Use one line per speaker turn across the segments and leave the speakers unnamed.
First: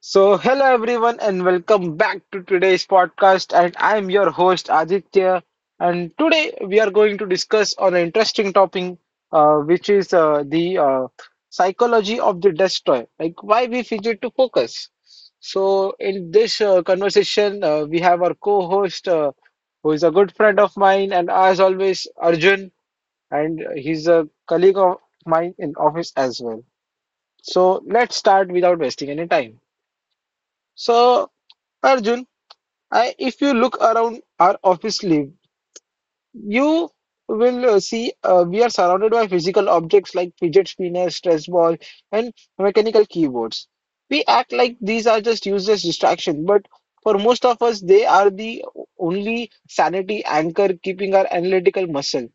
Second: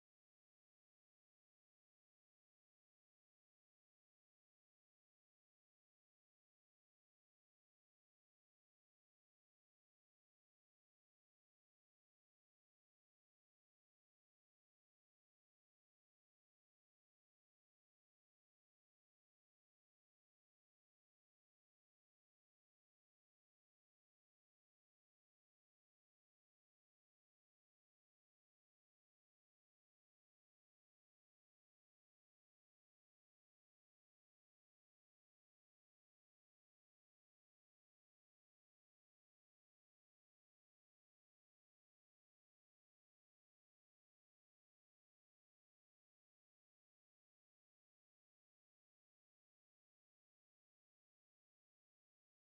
So, hello everyone, and welcome back to today's podcast. And I'm your host Aditya. And today we are going to discuss on an interesting topic, which is the psychology of the destroy, like why we fidget to focus. So, in this conversation, we have our co-host, who is a good friend of mine, and as always, Arjun, and he's a colleague of mine in office as well. So, let's start without wasting any time. So, Arjun, if you look around our office live, you will see we are surrounded by physical objects like fidget spinners, stress ball, and mechanical keyboards. We act like these are just useless distraction, but for most of us, they are the only sanity anchor keeping our analytical muscle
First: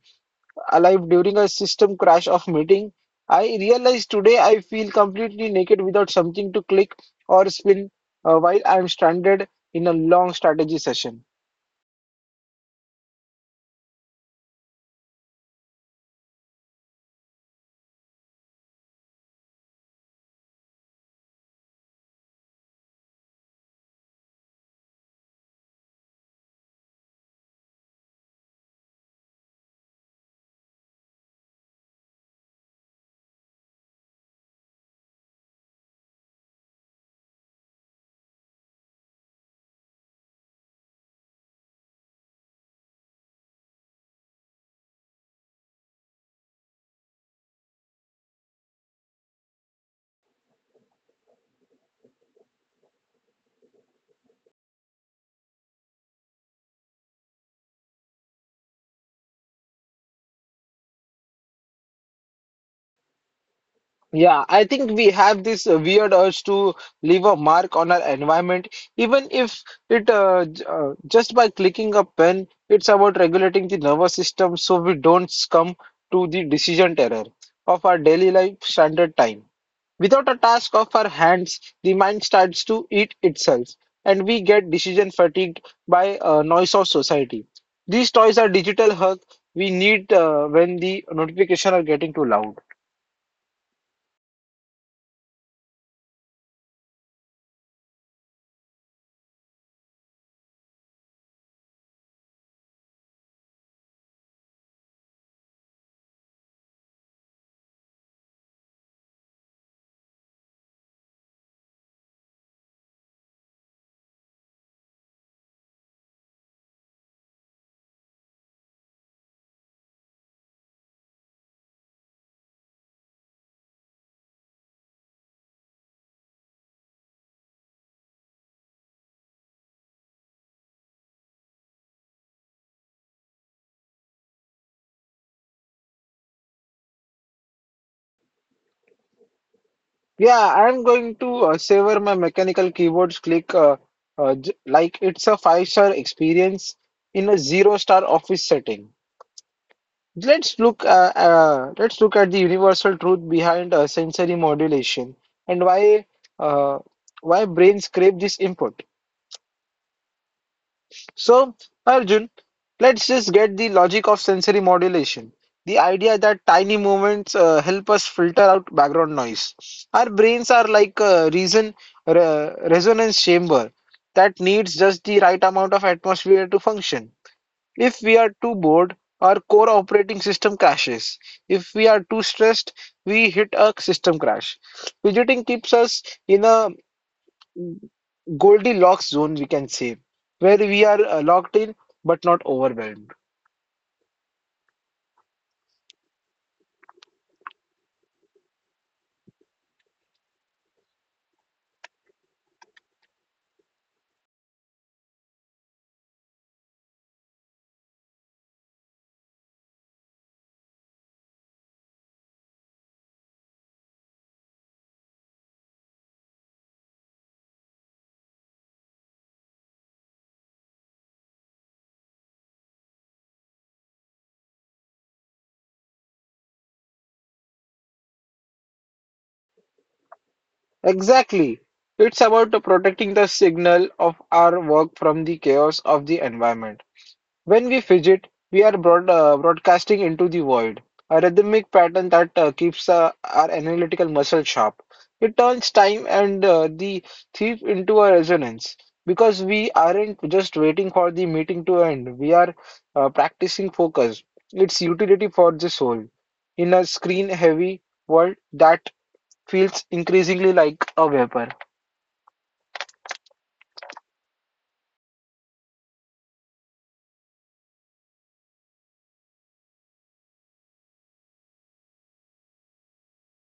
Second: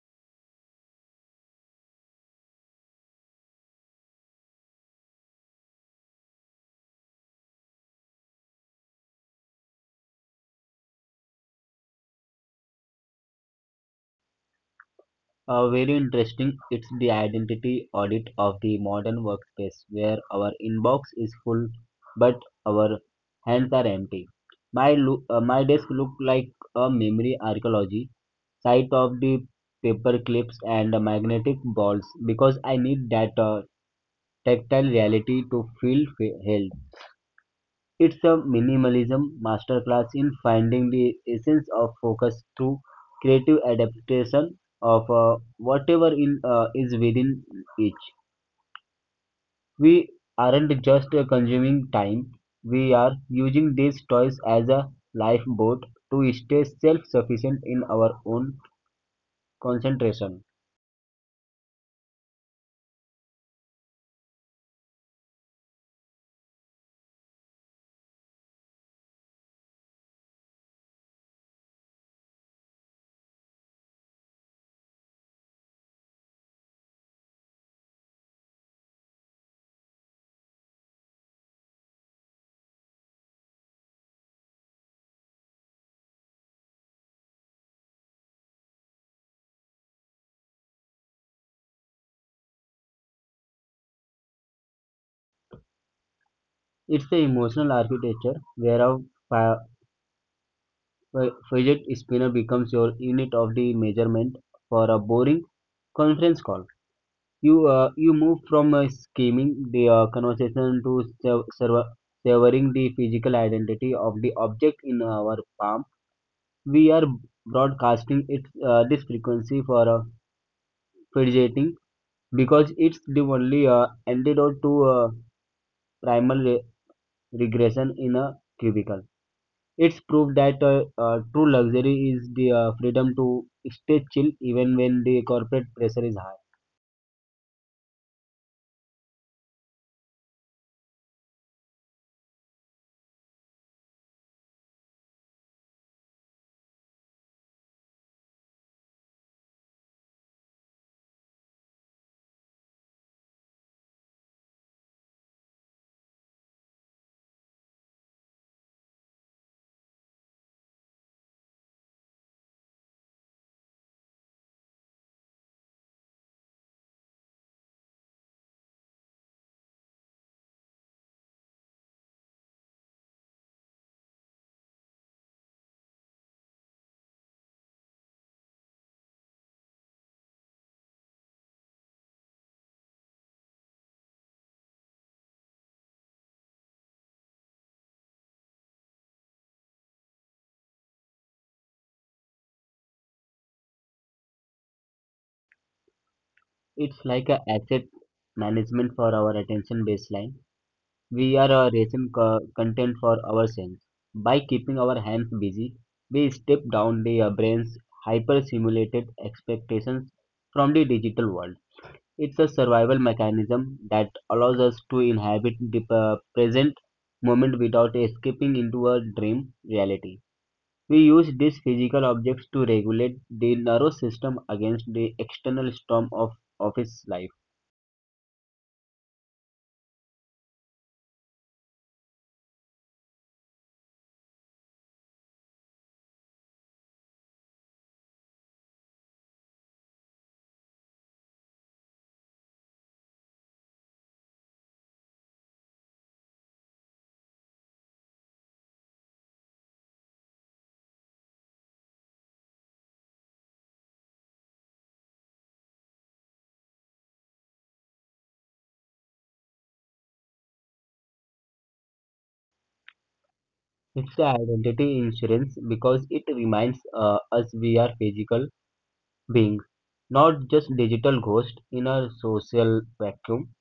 alive during a system crash of meeting. I realize today I feel completely naked without something to click or spin while I'm stranded in a long strategy session.
Very interesting. It's the identity audit of the modern workspace where our inbox is full but our hands are empty. My desk looked like a memory archaeology site of the paper clips and magnetic balls because I need that tactile reality to feel held. It's a minimalism masterclass in finding the essence of focus through creative adaptation of whatever is within each. We aren't just consuming time, we are using these toys as a lifeboat to stay self sufficient in our own concentration.
Yeah, I think we have this weird urge to leave a mark on our environment, even if it just by clicking a pen, it's about regulating the nervous system so we don't succumb to the decision terror of our daily life standard time. Without a task of our hands, the mind starts to eat itself, and we get decision fatigued by noise of society. These toys are digital hug we need when the notification are getting too loud.
It's the emotional architecture where a fi- fidget spinner becomes your unit of the measurement for a boring conference call. You move from scheming the conversation to sev- serv- severing the physical identity of the object in our palm. We are broadcasting this frequency for fidgeting because it's the only antidote to primal re- regression in a cubicle. It's proof that true luxury is the freedom to stay chill even when the corporate pressure is high.
Yeah, I'm going to savor my mechanical keyboards click like it's a five-star experience in a zero-star office setting. Let's look at the universal truth behind sensory modulation and uh, why brains crave this input. So, Arjun, let's just get the logic of sensory modulation. The idea that tiny movements help us filter out background noise. Our brains are like a reason re resonance chamber that needs just the right amount of atmosphere to function. If we are too bored, our core operating system crashes. If we are too stressed, we hit a system crash. Fidgeting keeps us in a Goldilocks zone, we can say, where we are locked in but not overwhelmed.
It's like an asset management for our attention baseline. We are a content for our ourselves. By keeping our hands busy, we step down the brain's hyper-simulated expectations from the digital world. It's a survival mechanism that allows us to inhabit the present moment without escaping into a dream reality. We use these physical objects to regulate the nervous system against the external storm of office life.
Exactly. It's about protecting the signal of our work from the chaos of the environment. When we fidget, we are broadcasting into the void, a rhythmic pattern that keeps our analytical muscle sharp. It turns time and the thief into a resonance because we aren't just waiting for the meeting to end, we are practicing focus, its utility for the soul. In a screen heavy world that feels increasingly like a vapor.
It's the identity insurance because it reminds us we are physical beings, not just digital ghosts in a social vacuum.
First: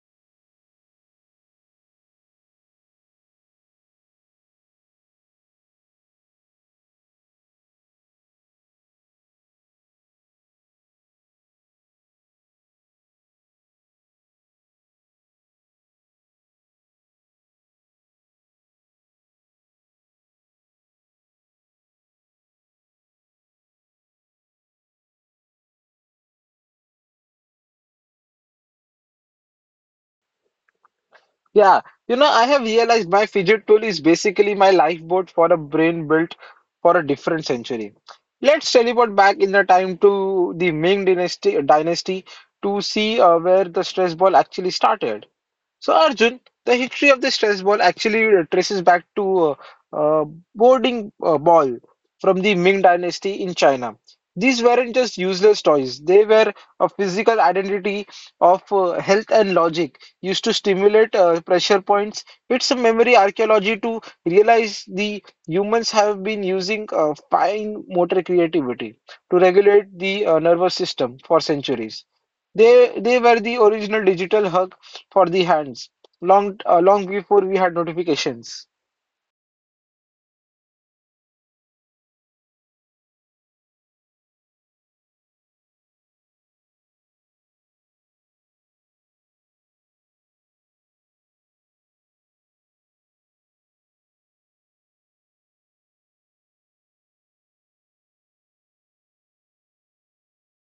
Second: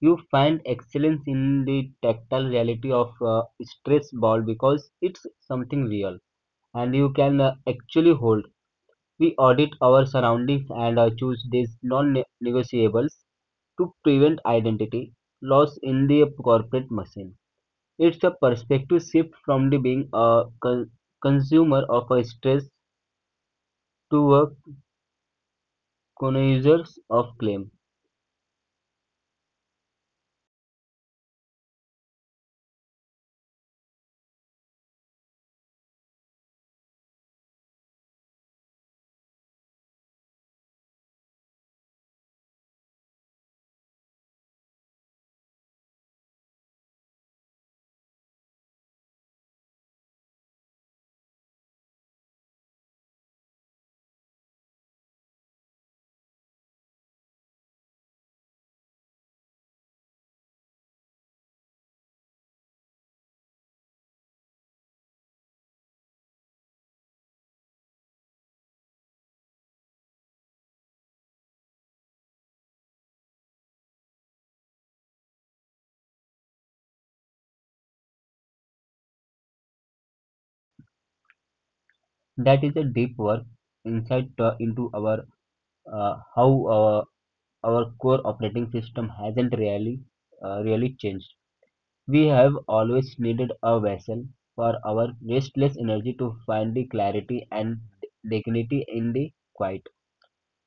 You find excellence in the tactile reality of stress ball because it's something real and you can actually hold. We audit our surroundings and choose these non-negotiables to prevent identity loss in the corporate machine. It's a perspective shift from the being a consumer of a stress to a connoisseur of claim.
Yeah, you know, I have realized my fidget tool is basically my lifeboat for a brain built for a different century. Let's teleport back in the time to the Ming dynasty to see where the stress ball actually started. So, Arjun, the history of the stress ball actually traces back to uh, boarding ball from the Ming Dynasty in China. These weren't just useless toys, they were a physical identity of health and logic used to stimulate pressure points. It's a memory archaeology to realize the humans have been using fine motor creativity to regulate the nervous system for centuries. They were the original digital hug for the hands long before we had notifications.
That is a deep work insight into our how uh, our core operating system hasn't really really changed. We have always needed a vessel for our restless energy to find the clarity and dignity in the quiet.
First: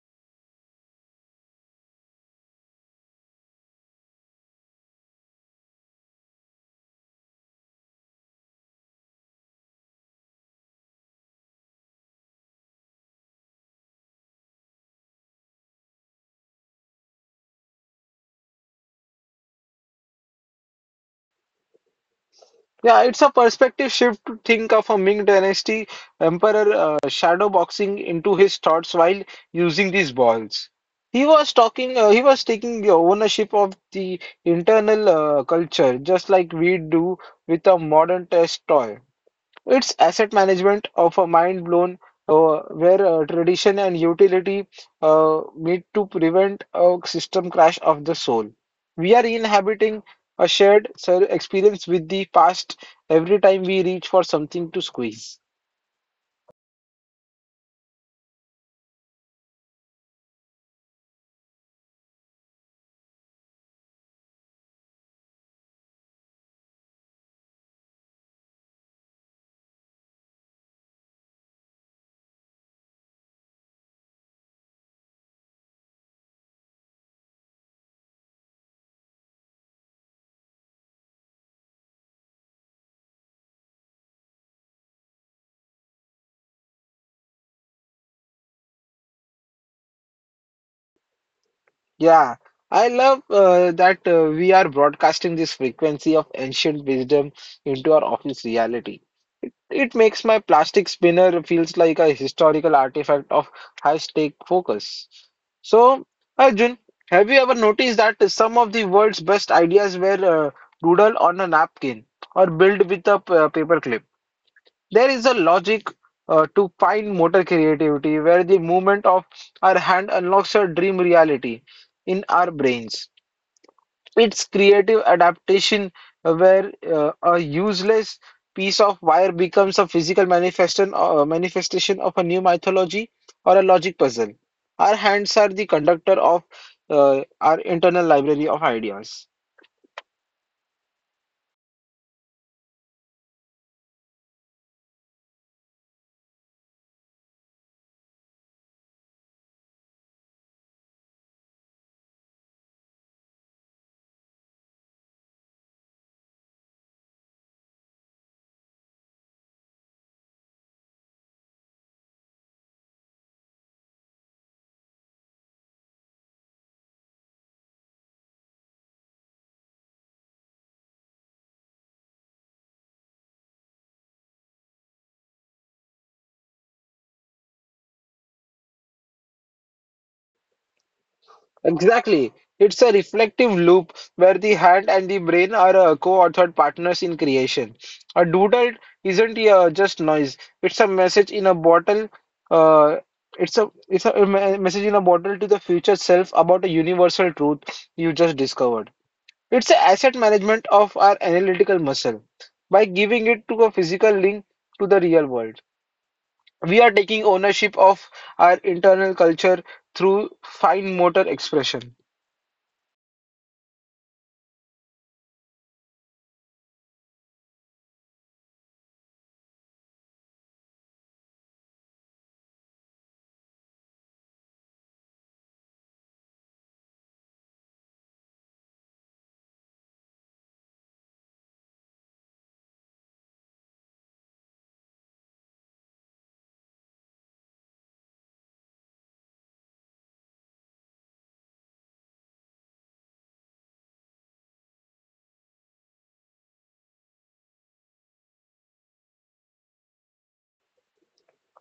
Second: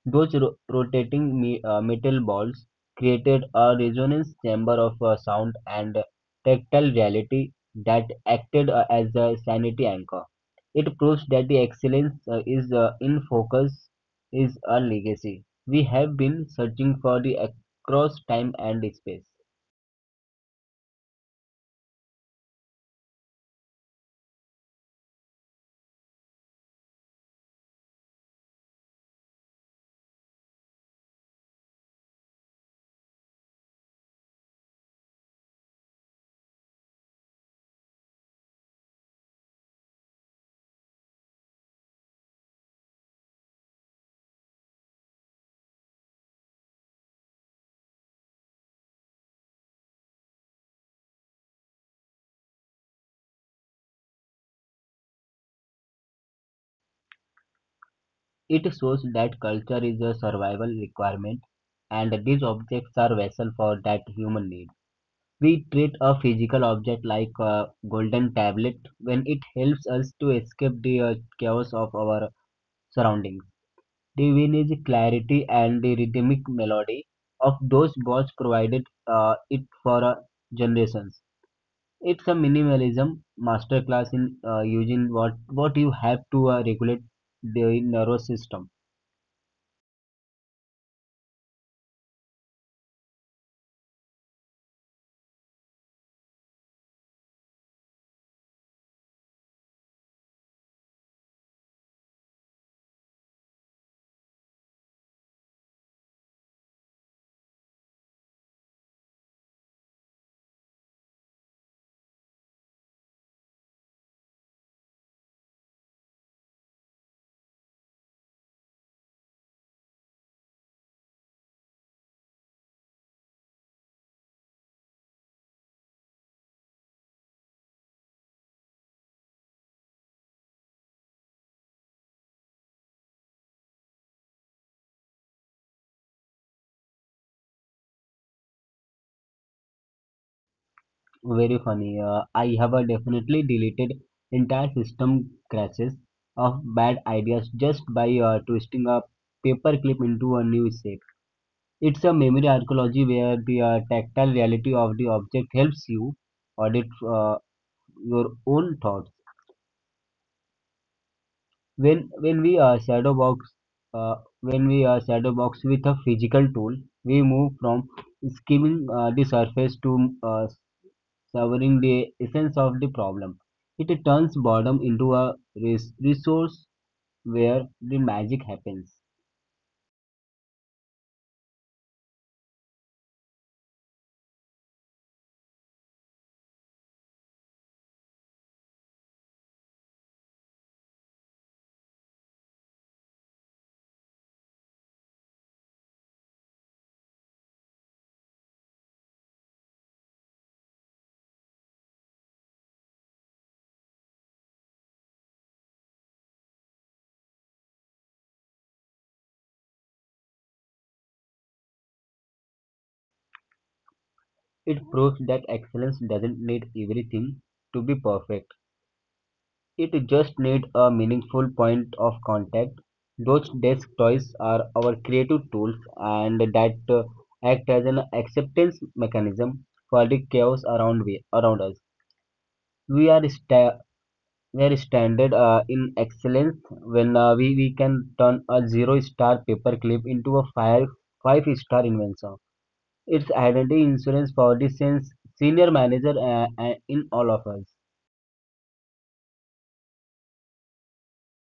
Those rotating metal balls created a resonance chamber of sound and tactile reality that acted as a sanity anchor. It proves that the excellence is in focus is a legacy. We have been searching for the across time and space.
Yeah, it's a perspective shift to think of a Ming Dynasty emperor shadow boxing into his thoughts while using these balls. He was talking. He was taking the ownership of the internal culture, just like we do with a modern test toy. It's asset management of a mind blown where tradition and utility meet to prevent a system crash of the soul. We are inhabiting a experience with the past every time we reach for something to squeeze.
It shows that culture is a survival requirement and these objects are vessel for that human need. We treat a physical object like a golden tablet when it helps us to escape the chaos of our surroundings. The vintage clarity and the rhythmic melody of those boards provided it for generations. It's a minimalism masterclass in using what you have to regulate the nervous system.
Yeah, I love that we are broadcasting this frequency of ancient wisdom into our office reality. It makes my plastic spinner feels like a historical artifact of high-stake focus. So, Arjun, have you ever noticed that some of the world's best ideas were doodled on a napkin or built with a paper clip? There is a logic to fine motor creativity where the movement of our hand unlocks a dream reality in our brains. It's creative adaptation where a useless piece of wire becomes a manifestation of a new mythology or a logic puzzle. Our hands are the conductor of our internal library of ideas.
Very funny. I have definitely deleted entire system crashes of bad ideas just by twisting a paperclip into a new shape. It's a memory archaeology where the tactile reality of the object helps you audit your own thoughts. When we shadow box uh, when we shadow box with a physical tool, we move from skimming the surface to severing the essence of the problem. It turns boredom into a resource where the magic happens.
Exactly. It's a reflective loop where the hand and the brain are co-authored partners in creation. A doodle isn't just noise. It's a message in a bottle. Uh, message in a bottle to the future self about a universal truth you just discovered. It's a asset management of our analytical muscle. By giving it to a physical link to the real world, we are taking ownership of our internal culture through fine motor expression.
It proves that excellence doesn't need everything to be perfect. It just needs a meaningful point of contact. Those desk toys are our creative tools and that act as an acceptance mechanism for the chaos around us. We are sta we standard in excellence when we can turn a zero star paperclip into a five-star invention. It's identity insurance for the sense senior manager in all of us.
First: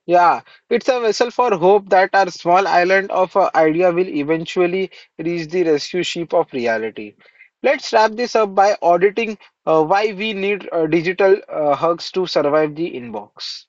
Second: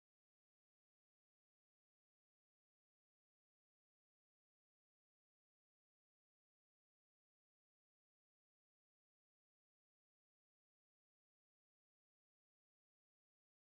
Yeah, it's a vessel for hope that our small island of idea will eventually reach the rescue ship of reality. Let's wrap this up by auditing why we need digital hugs to survive the inbox.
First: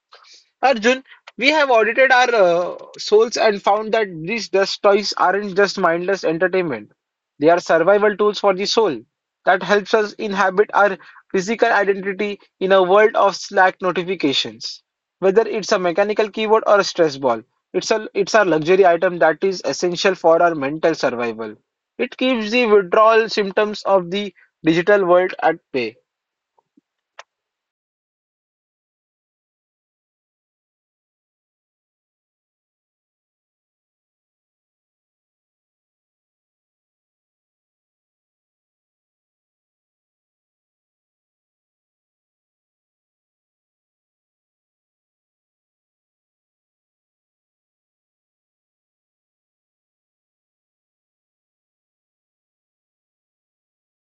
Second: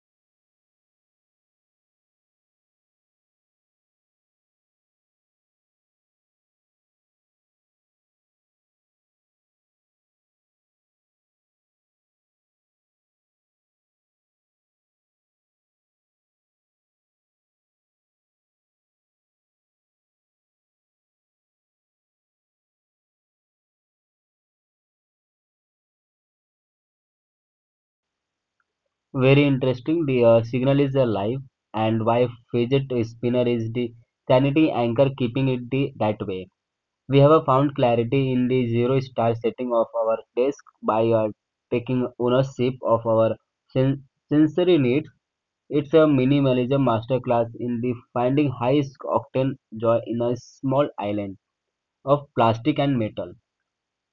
Arjun, we have audited our souls and found that these dust toys aren't just mindless entertainment. They are survival tools for the soul that helps us inhabit our physical identity in a world of Slack notifications. Whether it's a mechanical keyboard or a stress ball, it's a luxury item that is essential for our mental survival. It keeps the withdrawal symptoms of the digital world at bay.
Very interesting. The signal is alive, and why fidget spinner is the sanity anchor keeping that way. We have found clarity in the zero star setting of our desk by taking ownership of our sen- sensory needs. It's a minimalism masterclass in the finding high octane joy in a small island of plastic and metal.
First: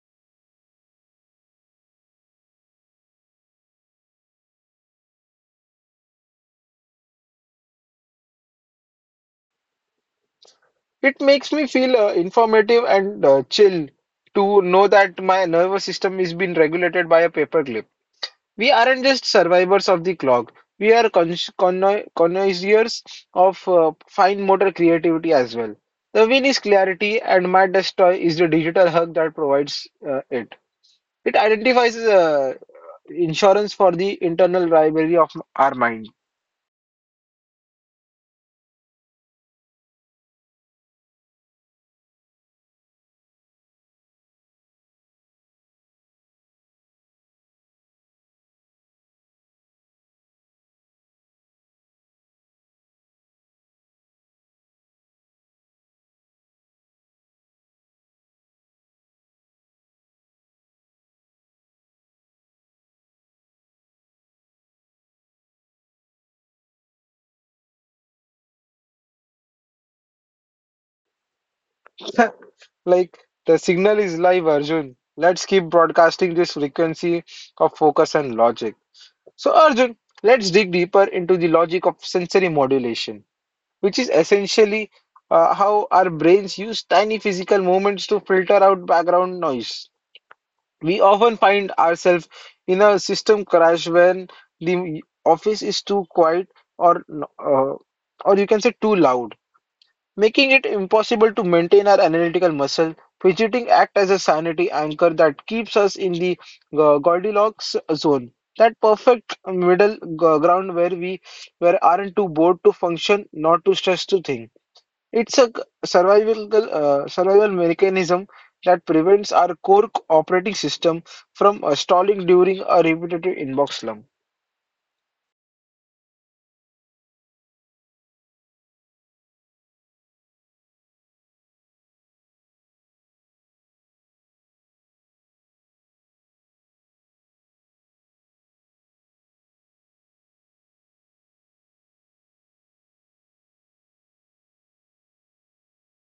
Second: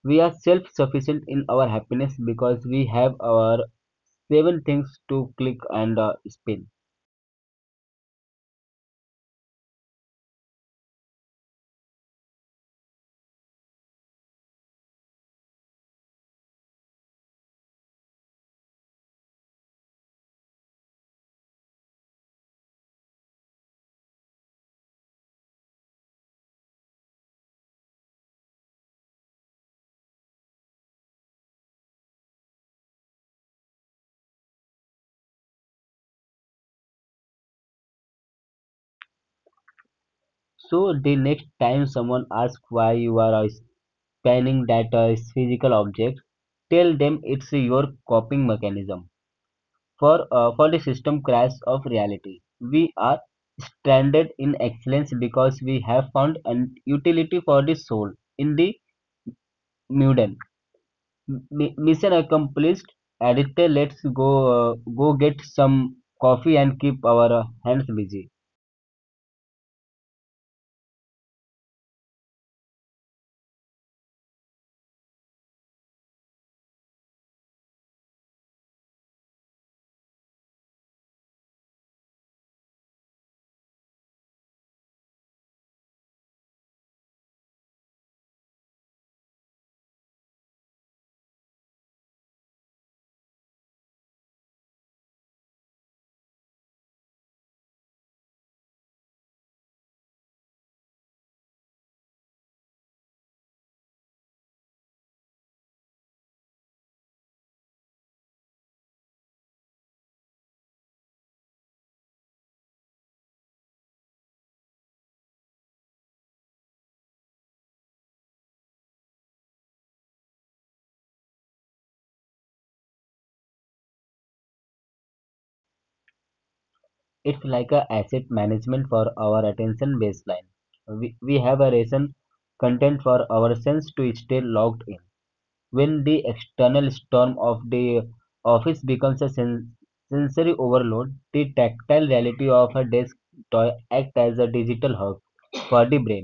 We are self sufficient in our happiness because we have our seven things to click and spin.
It makes me feel informative and chill to know that my nervous system is being regulated by a paperclip. We aren't just survivors of the clock. We are connoisseurs of fine motor creativity as well. The win is clarity, and my desk toy is the digital hug that provides it. It identifies insurance for the internal rivalry of our mind.
So, the next time someone asks why you are spinning that physical object, tell them it's your coping mechanism. For the system crash of reality, we are stranded in excellence because we have found an utility for the soul in the Mudan. M- Mission accomplished. Aditya, let's go get some coffee and keep our hands busy.
Like, the signal is live, Arjun. Let's keep broadcasting this frequency of focus and logic. So, Arjun, let's dig deeper into the logic of sensory modulation, which is essentially how our brains use tiny physical movements to filter out background noise. We often find ourselves in a system crash when the office is too quiet or, uh, or you can say too loud making it impossible to maintain our analytical muscle. Fidgeting act as a sanity anchor that keeps us in the Goldilocks zone, that perfect ground where we where aren't too bored to function, not too stressed to think. It's a survival mechanism that prevents our core operating system from stalling during a repetitive inbox slump.
It's like a asset management for our attention baseline. We have a ration content for our sense to stay logged in. When the external storm of the office becomes a sensory overload, the tactile reality of a desk toy acts as a digital hub for the brain.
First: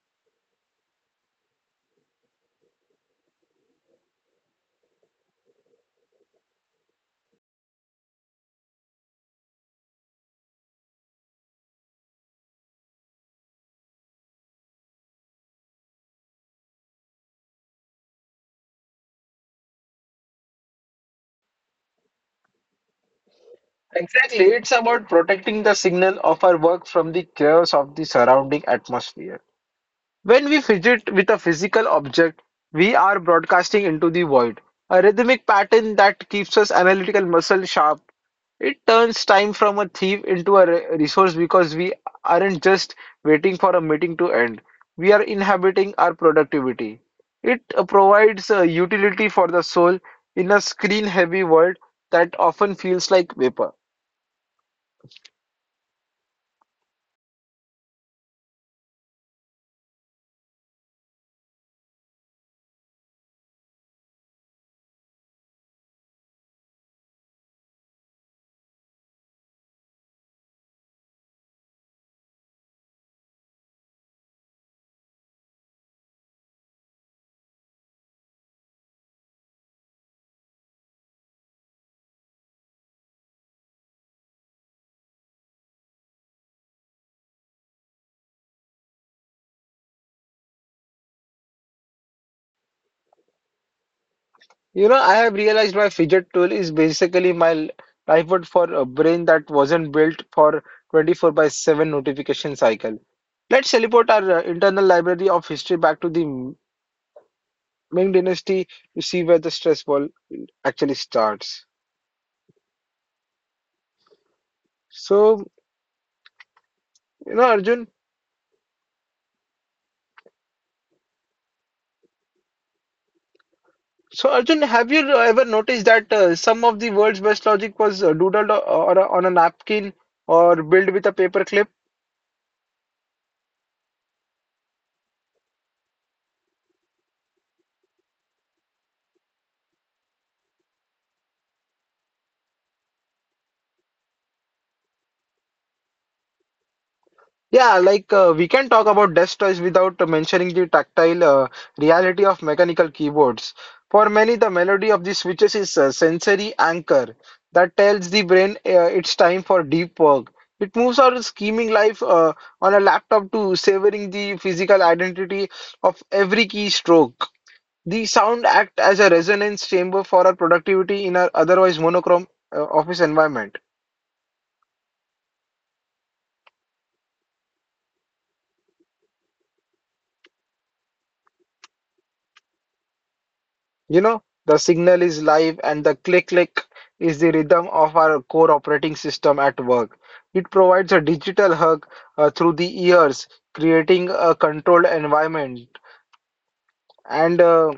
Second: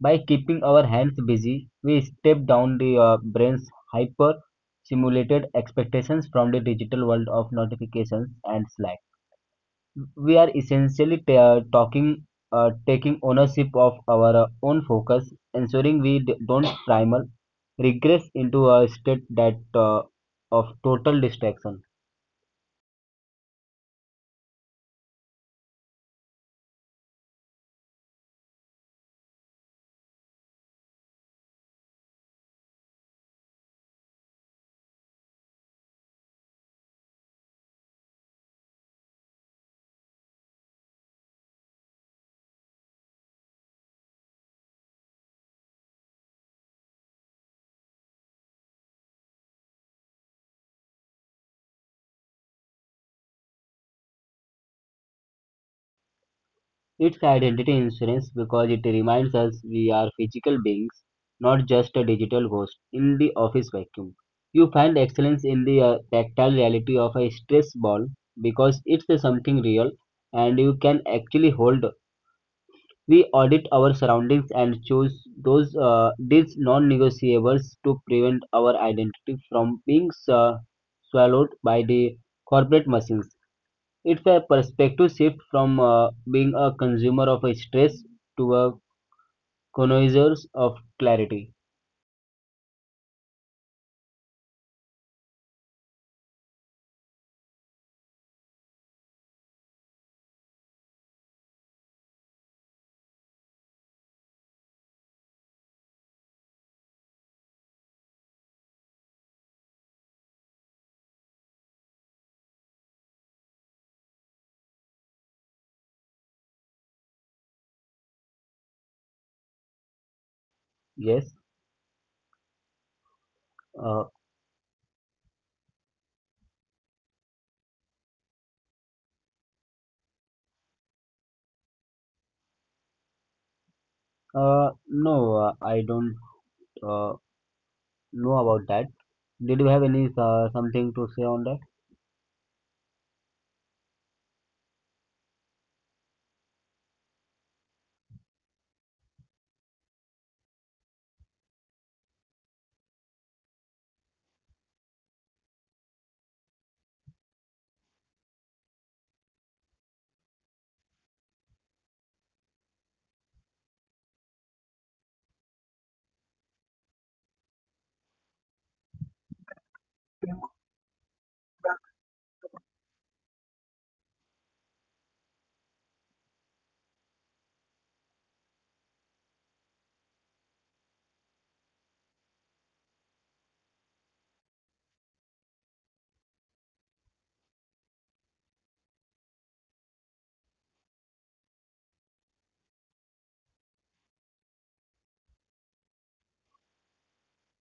By keeping our hands busy, we step down the brain's hyper simulated expectations from the digital world of notifications and Slack. We are essentially ta- talking taking ownership of our own focus, ensuring we don't primal regress into a state that of total distraction.
Exactly, it's about protecting the signal of our work from the chaos of the surrounding atmosphere. When we fidget with a physical object, we are broadcasting into the void, a rhythmic pattern that keeps us analytical muscle sharp. It turns time from a thief into a resource because we aren't just waiting for a meeting to end. We are inhabiting our productivity. It provides a utility for the soul in a screen-heavy world that often feels like vapor.
It's identity insurance because it reminds us we are physical beings, not just a digital ghost in the office vacuum. You find excellence in the tactile reality of a stress ball because it's something real and you can actually hold. We audit our surroundings and choose those these non-negotiables to prevent our identity from being swallowed by the corporate machines. It's a perspective shift from being a consumer of a stress to a connoisseur of clarity.
You know, I have realized my fidget tool is basically my life for a brain that wasn't built for 24/7 notification cycle. Let's teleport our internal library of history back to the Ming Dynasty to see where the stress ball actually starts. So, you know, Arjun,
Yes. Uh,
so, Arjun, have you ever noticed that some of the world's best logic was doodled on a napkin or built with a paperclip?
no, I don't uh, know about that. Did you have any something to say on that?
Yeah, like we can talk about desk toys without mentioning the tactile reality of mechanical keyboards. For many, the melody of the switches is a sensory anchor that tells the brain it's time for deep work. It moves our scheming life on a laptop to savoring the physical identity of every keystroke. The sound act as a resonance chamber for our productivity in our otherwise monochrome office environment. You know, the signal is live and the click click is the rhythm of our core operating system at work. It provides a digital hug through the ears, creating a controlled environment. And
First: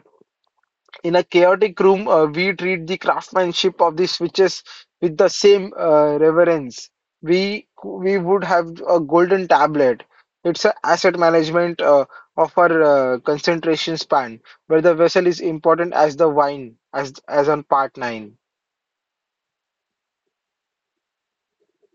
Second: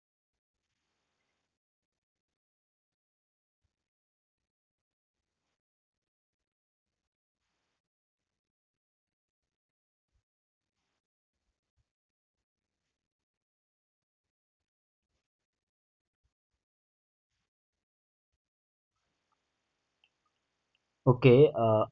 In a chaotic room, we treat the craftsmanship of the switches with the same reverence. We would have a golden tablet. It's an asset management of our concentration span, where the vessel is important as the wine, as on part nine.
Okay.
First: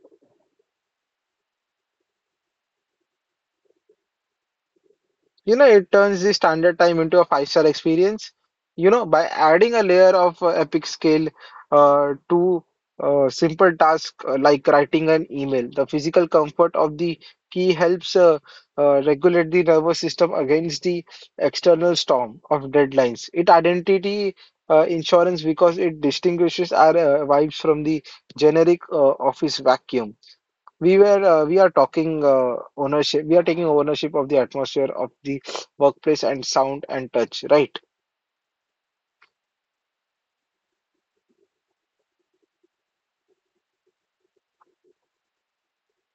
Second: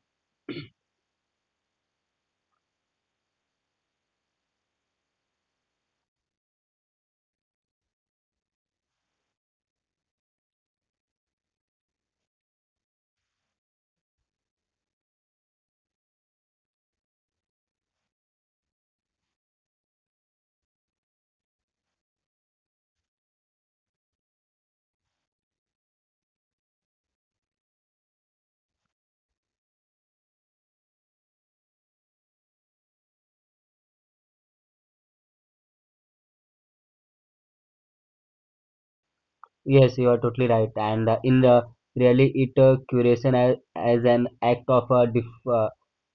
You know, it turns the standard time into a five-star experience. You know, by adding a layer of epic scale to simple tasks like writing an email, the physical comfort of the key helps regulate the nervous system against the external storm of deadlines. It identity insurance because it distinguishes our vibes from the generic office vacuum we are talking ownership. We are taking ownership of the atmosphere of the workplace and sound and touch, right?
Yes, you are totally right. And in the really, it curation as an act of uh,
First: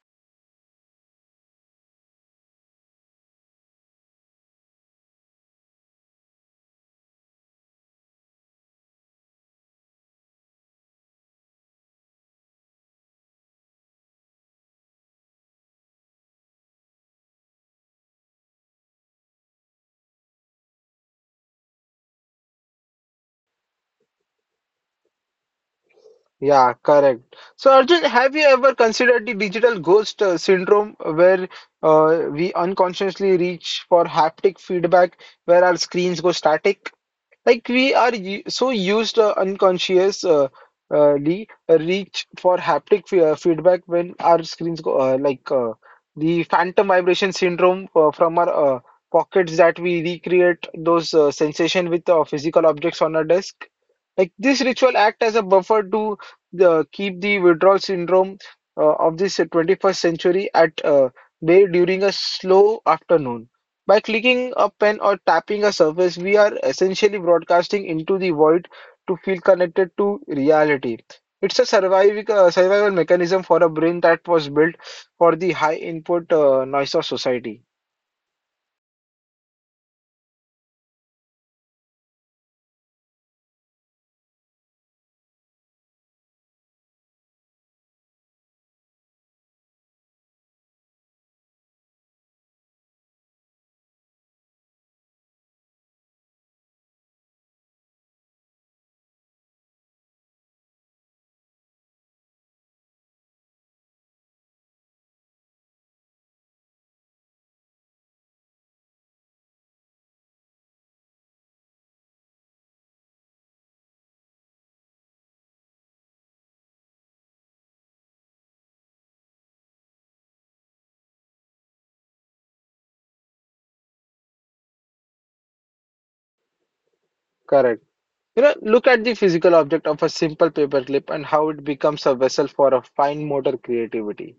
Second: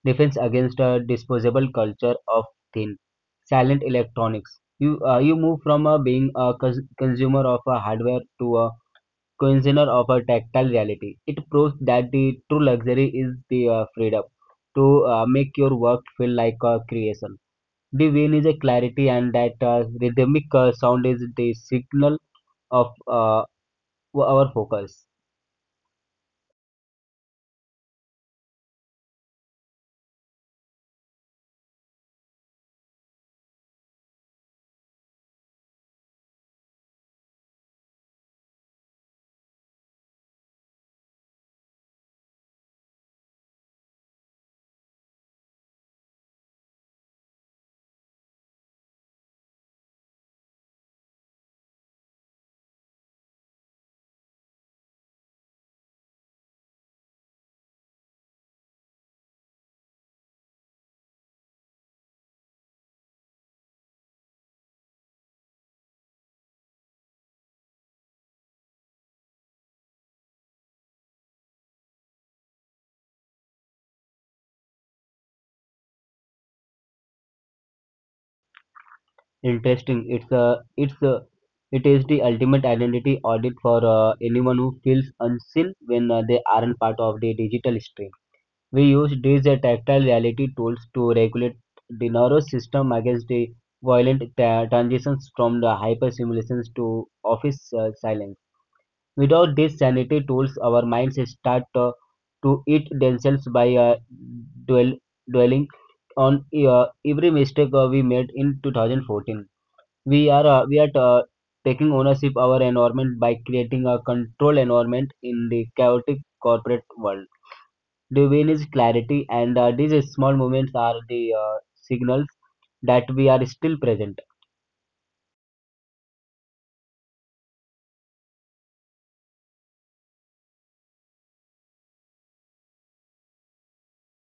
defense against a disposable culture of thin, silent electronics. You move from being a consumer of a hardware to a consumer of a tactile reality. It proves that the true luxury is the freedom to make your work feel like a creation. The win is a clarity, and that rhythmic sound is the signal of our focus.
Yeah, correct. So Arjun, have you ever considered the digital ghost syndrome where we unconsciously reach for haptic feedback where our screens go static? Like we are u- so used unconscious Lee, reach for haptic feedback when our screens go the phantom vibration syndrome from our pockets, that we recreate those sensation with physical objects on our desk. Like this ritual act as a buffer to keep the withdrawal syndrome of this 21st century at bay during a slow afternoon. By clicking a pen or tapping a surface, we are essentially broadcasting into the void to feel connected to reality. It's a survival mechanism for a brain that was built for the high input noise of society.
Interesting. It is the ultimate identity audit for anyone who feels unseen when they aren't part of the digital stream. We use these tactile reality tools to regulate the nervous system against the violent transitions from the hyper simulations to office silence. Without these sanity tools, our minds start to eat themselves by dwell- dwelling on every mistake we made in 2014. We are Taking ownership our environment by creating a control environment in the chaotic corporate world. The win is clarity, and these small movements are the signals that we are still present.
Correct. You know, look at the physical object of a simple paperclip and how it becomes a vessel for a fine motor creativity.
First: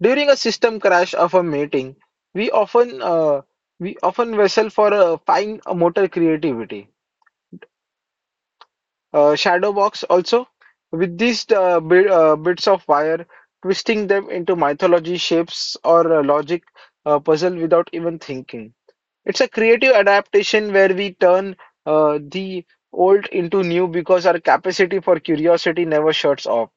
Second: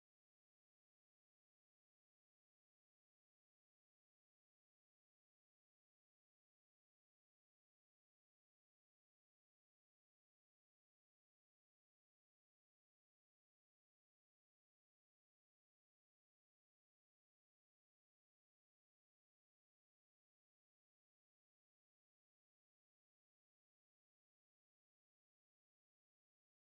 During a system crash of a meeting, we often uh, we often vessel for a fine motor creativity shadow box also with these bits of wire, twisting them into mythology shapes or logic puzzle without even thinking. It's a creative adaptation where we turn the old into new, because our capacity for curiosity never shuts off.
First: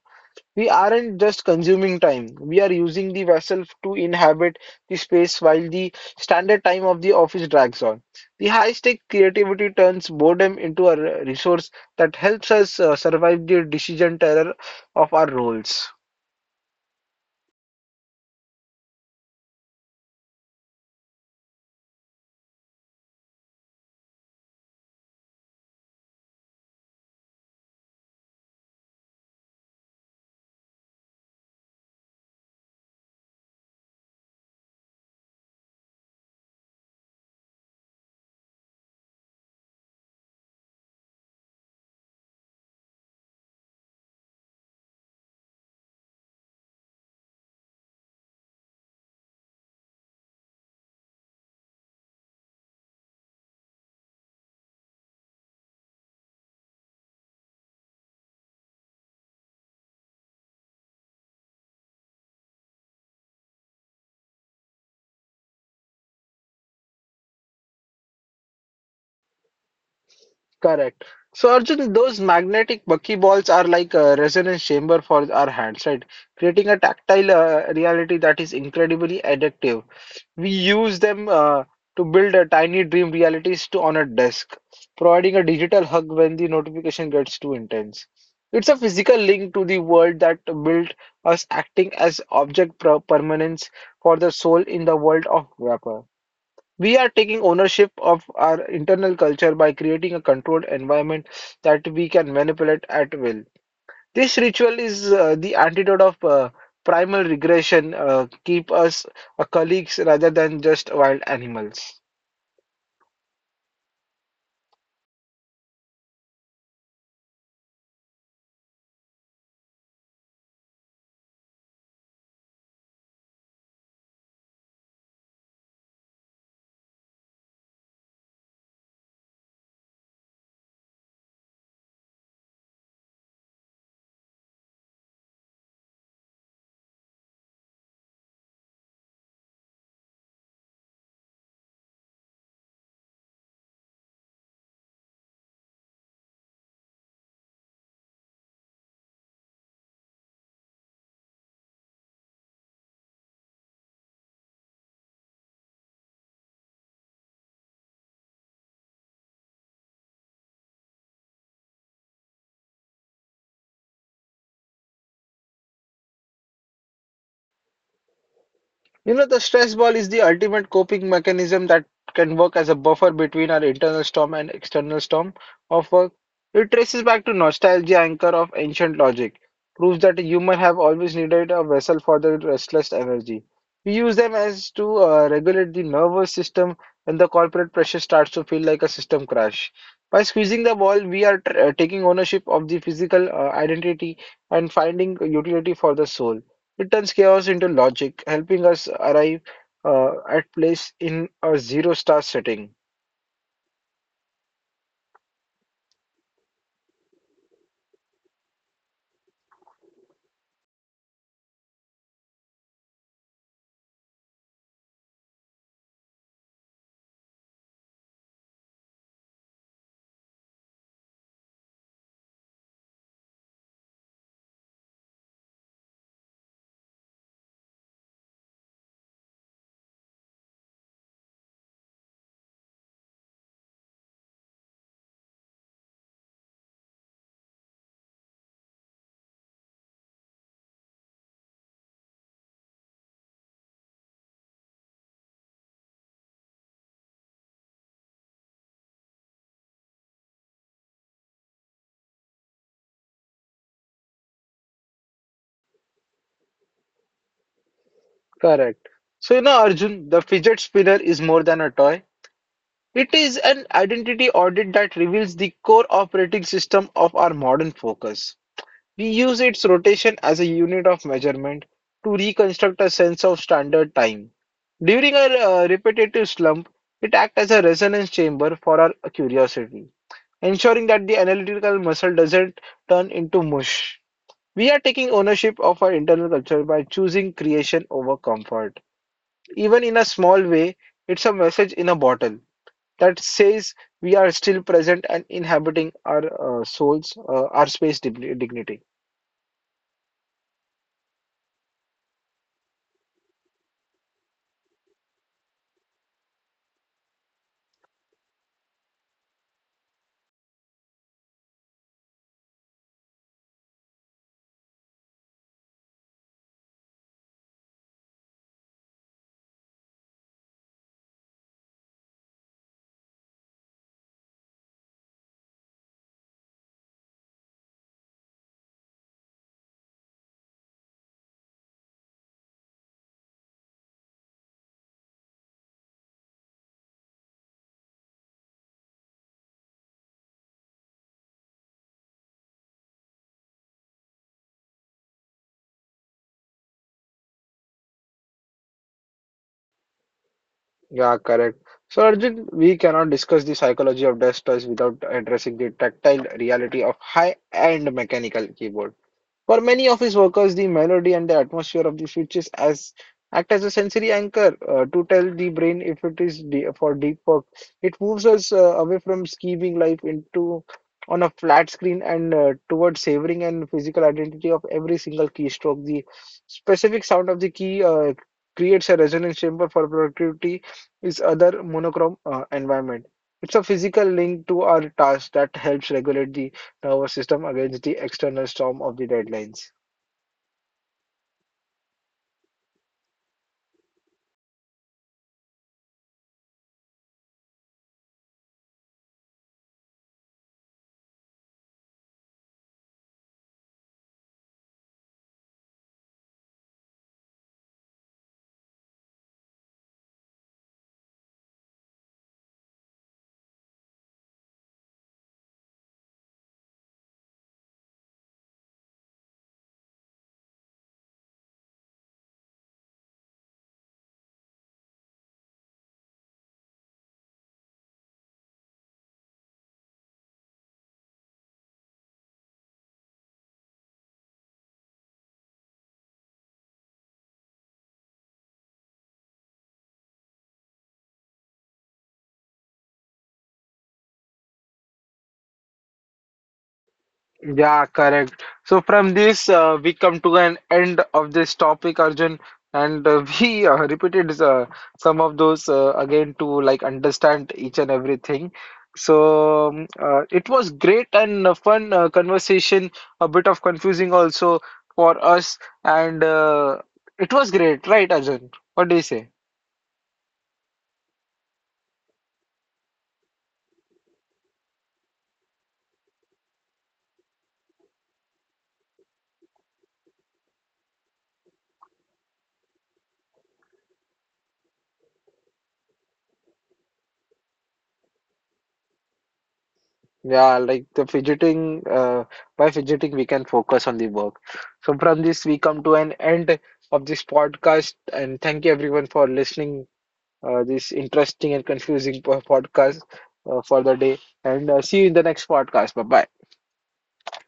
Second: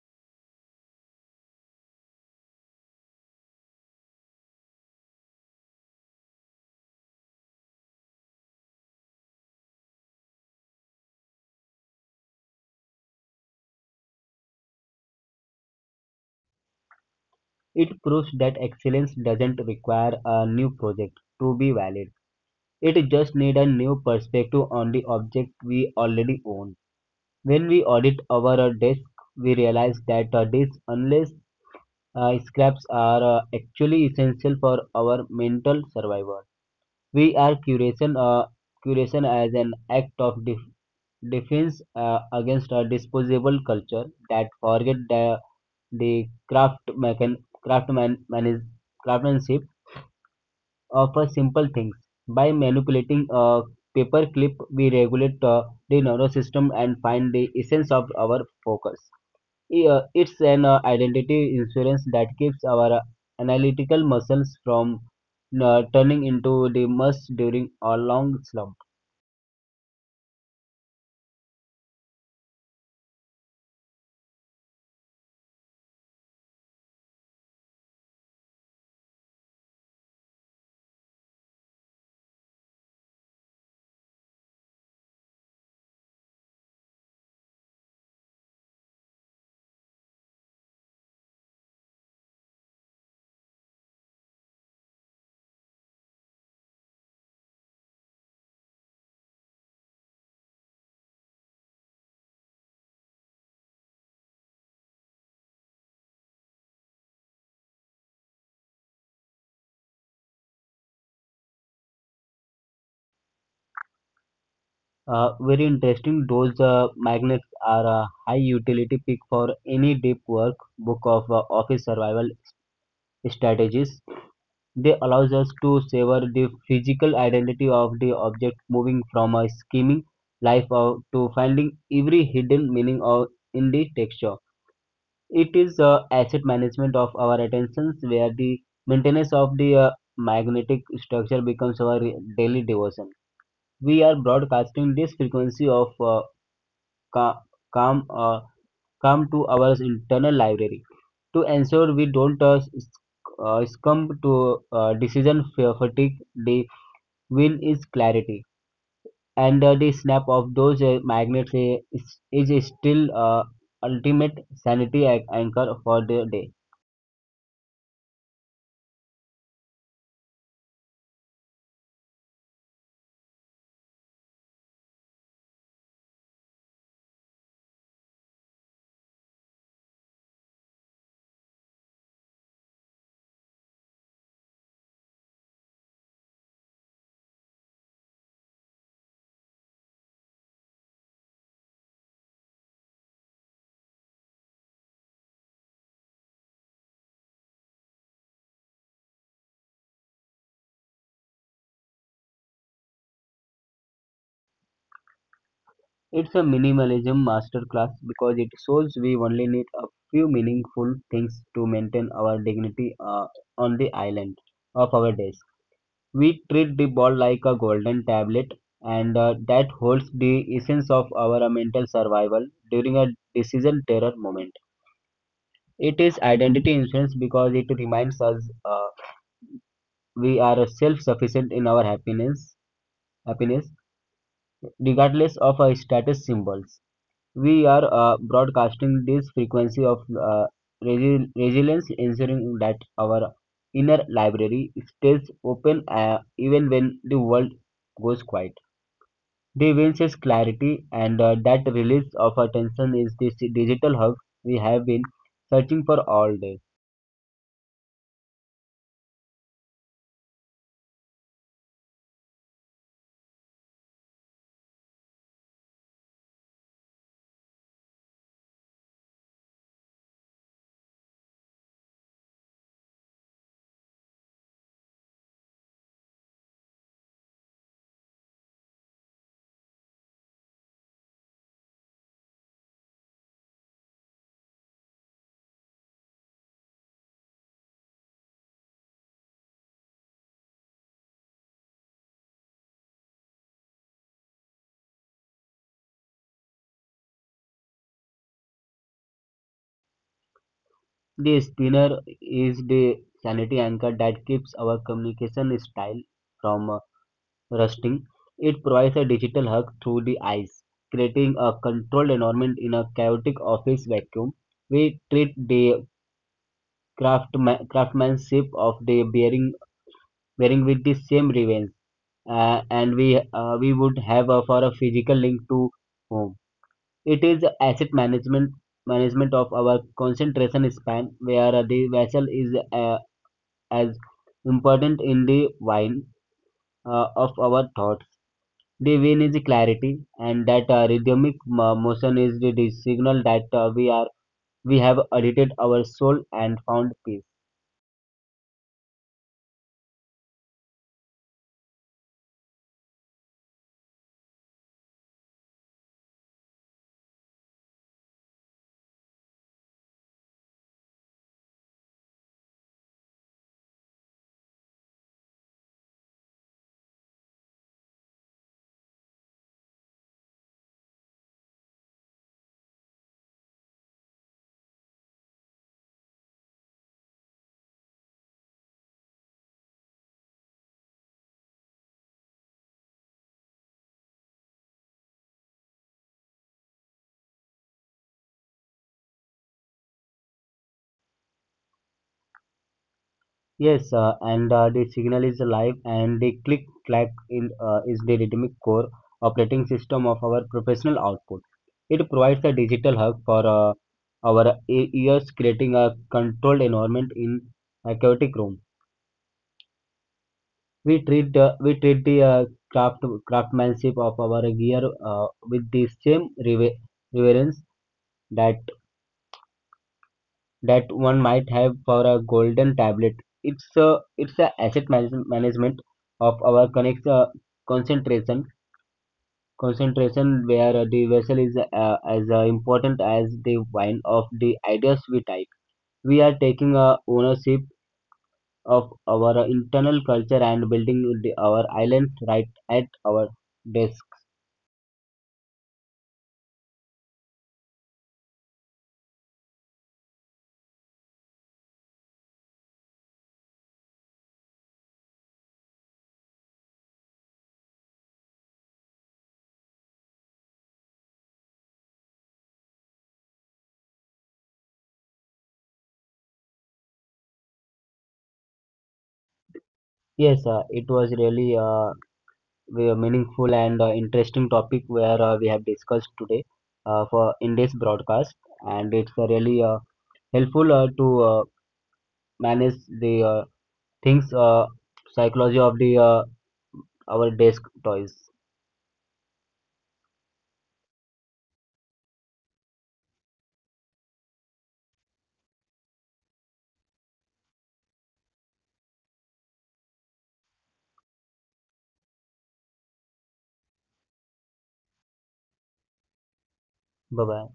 We aren't just consuming time, we are using the vessel to inhabit the space while the standard time of the office drags on. The high stake creativity turns boredom into a resource that helps us survive the decision terror of our roles.
It proves that excellence doesn't require a new project to be valid. It just needs a new perspective on the object we already own. When we audit over a desk, we realize that these unless scraps are actually essential for our mental survival. We are curation as an act of defense against a disposable culture that forget the craftsmanship offer simple things. By manipulating a paper clip, we regulate the nervous system and find the essence of our focus. It's an identity insurance that keeps our analytical muscles from turning into the must during a long slump.
Correct. So Arjun, those magnetic buckyballs are like a resonance chamber for our hands, right? Creating a tactile reality that is incredibly addictive. We use them to build a tiny dream realities to on a desk, providing a digital hug when the notification gets too intense. It's a physical link to the world that built us, acting as object permanence for the soul in the world of vapor. We are taking ownership of our internal culture by creating a controlled environment that we can manipulate at will. This ritual is the antidote of primal regression, keep us colleagues rather than just wild animals.
Very interesting. Those magnets are a high utility pick for any deep work book of office survival strategies. They allows us to savor the physical identity of the object, moving from a scheming to finding every hidden meaning in the texture. It is asset management of our attentions, where the maintenance of the magnetic structure becomes our daily devotion. We are broadcasting this frequency of ca- calm, uh, calm to our internal library to ensure we don't succumb to decision fatigue. The will is clarity, and the snap of those magnets is still ultimate sanity anchor for the day.
You know, the stress ball is the ultimate coping mechanism that can work as a buffer between our internal storm and external storm of work. It traces back to nostalgia anchor of ancient logic, proves that humans have always needed a vessel for their restless energy. We use them as to regulate the nervous system when the corporate pressure starts to feel like a system crash. By squeezing the ball, we are taking ownership of the physical identity and finding utility for the soul. It turns chaos into logic, helping us arrive at place in a zero star setting.
It's a minimalism masterclass because it shows we only need a few meaningful things to maintain our dignity on the island of our days. We treat the ball like a golden tablet, and that holds the essence of our mental survival during a decision terror moment. It is identity insurance because it reminds us we are self-sufficient in our happiness, happiness regardless of our status symbols. We are broadcasting this frequency of resilience, ensuring that our inner library stays open even when the world goes quiet. The wins is clarity, and that release of attention is this digital hub we have been searching for all day.
Correct. So, you know, Arjun, the fidget spinner is more than a toy. It is an identity audit that reveals the core operating system of our modern focus. We use its rotation as a unit of measurement to reconstruct a sense of standard time. During a repetitive slump, it acts as a resonance chamber for our curiosity, ensuring that the analytical muscle doesn't turn into mush. We are taking ownership of our internal culture by choosing creation over comfort. Even in a small way, it's a message in a bottle that says we are still present and inhabiting our souls, our space dignity.
The spinner is the sanity anchor that keeps our communication style from rusting. It provides a digital hug through the eyes, creating a controlled environment in a chaotic office vacuum. We treat the craftsmanship of the bearing with the same reverence, and we would have for a physical link to home. It is asset management management of our concentration span, where the vessel is as important in the wine of our thoughts. The wine is clarity, and that rhythmic motion is the signal that we have edited our soul and found peace.
Yeah, correct. So, Arjun, we cannot discuss the psychology of dust without addressing the tactile reality of high-end mechanical keyboard. For many of his workers, the melody and the atmosphere of the switches as act as a sensory anchor to tell the brain if it is for deep work. It moves us away from scheming life into on a flat screen and towards savoring and physical identity of every single keystroke. The specific sound of the key creates a resonance chamber for productivity is other monochrome environment. It's a physical link to our task that helps regulate the our system against the external storm of the deadlines.
Yes, and the signal is alive, and the click clack in is the rhythmic core operating system of our professional output. It provides a digital hug for ears, creating a controlled environment in a chaotic room. We treat the craftsmanship of our gear with the same reverence that one might have for a golden tablet. It's a it's a asset management of our connect concentration concentration where the vessel is as important as the wine of the ideas we type. We are taking ownership of our internal culture and building our island right at our desk.
Yeah, correct. So from this, we come to an end of this topic, Arjun, and we repeated some of those again to like understand each and everything. So it was great and fun conversation, a bit of confusing also for us, and it was great, right, Arjun? What do you say?
Yes, it was really very meaningful and interesting topic where we have discussed today for in this broadcast, and it's really helpful to manage the things psychology of the our desk toys.
Yeah, like the fidgeting, by fidgeting, we can focus on the work. So, from this, we come to an end of this podcast. And thank you everyone for listening this interesting and confusing podcast for the day. And see you in the next podcast. Bye bye.
Bye bye.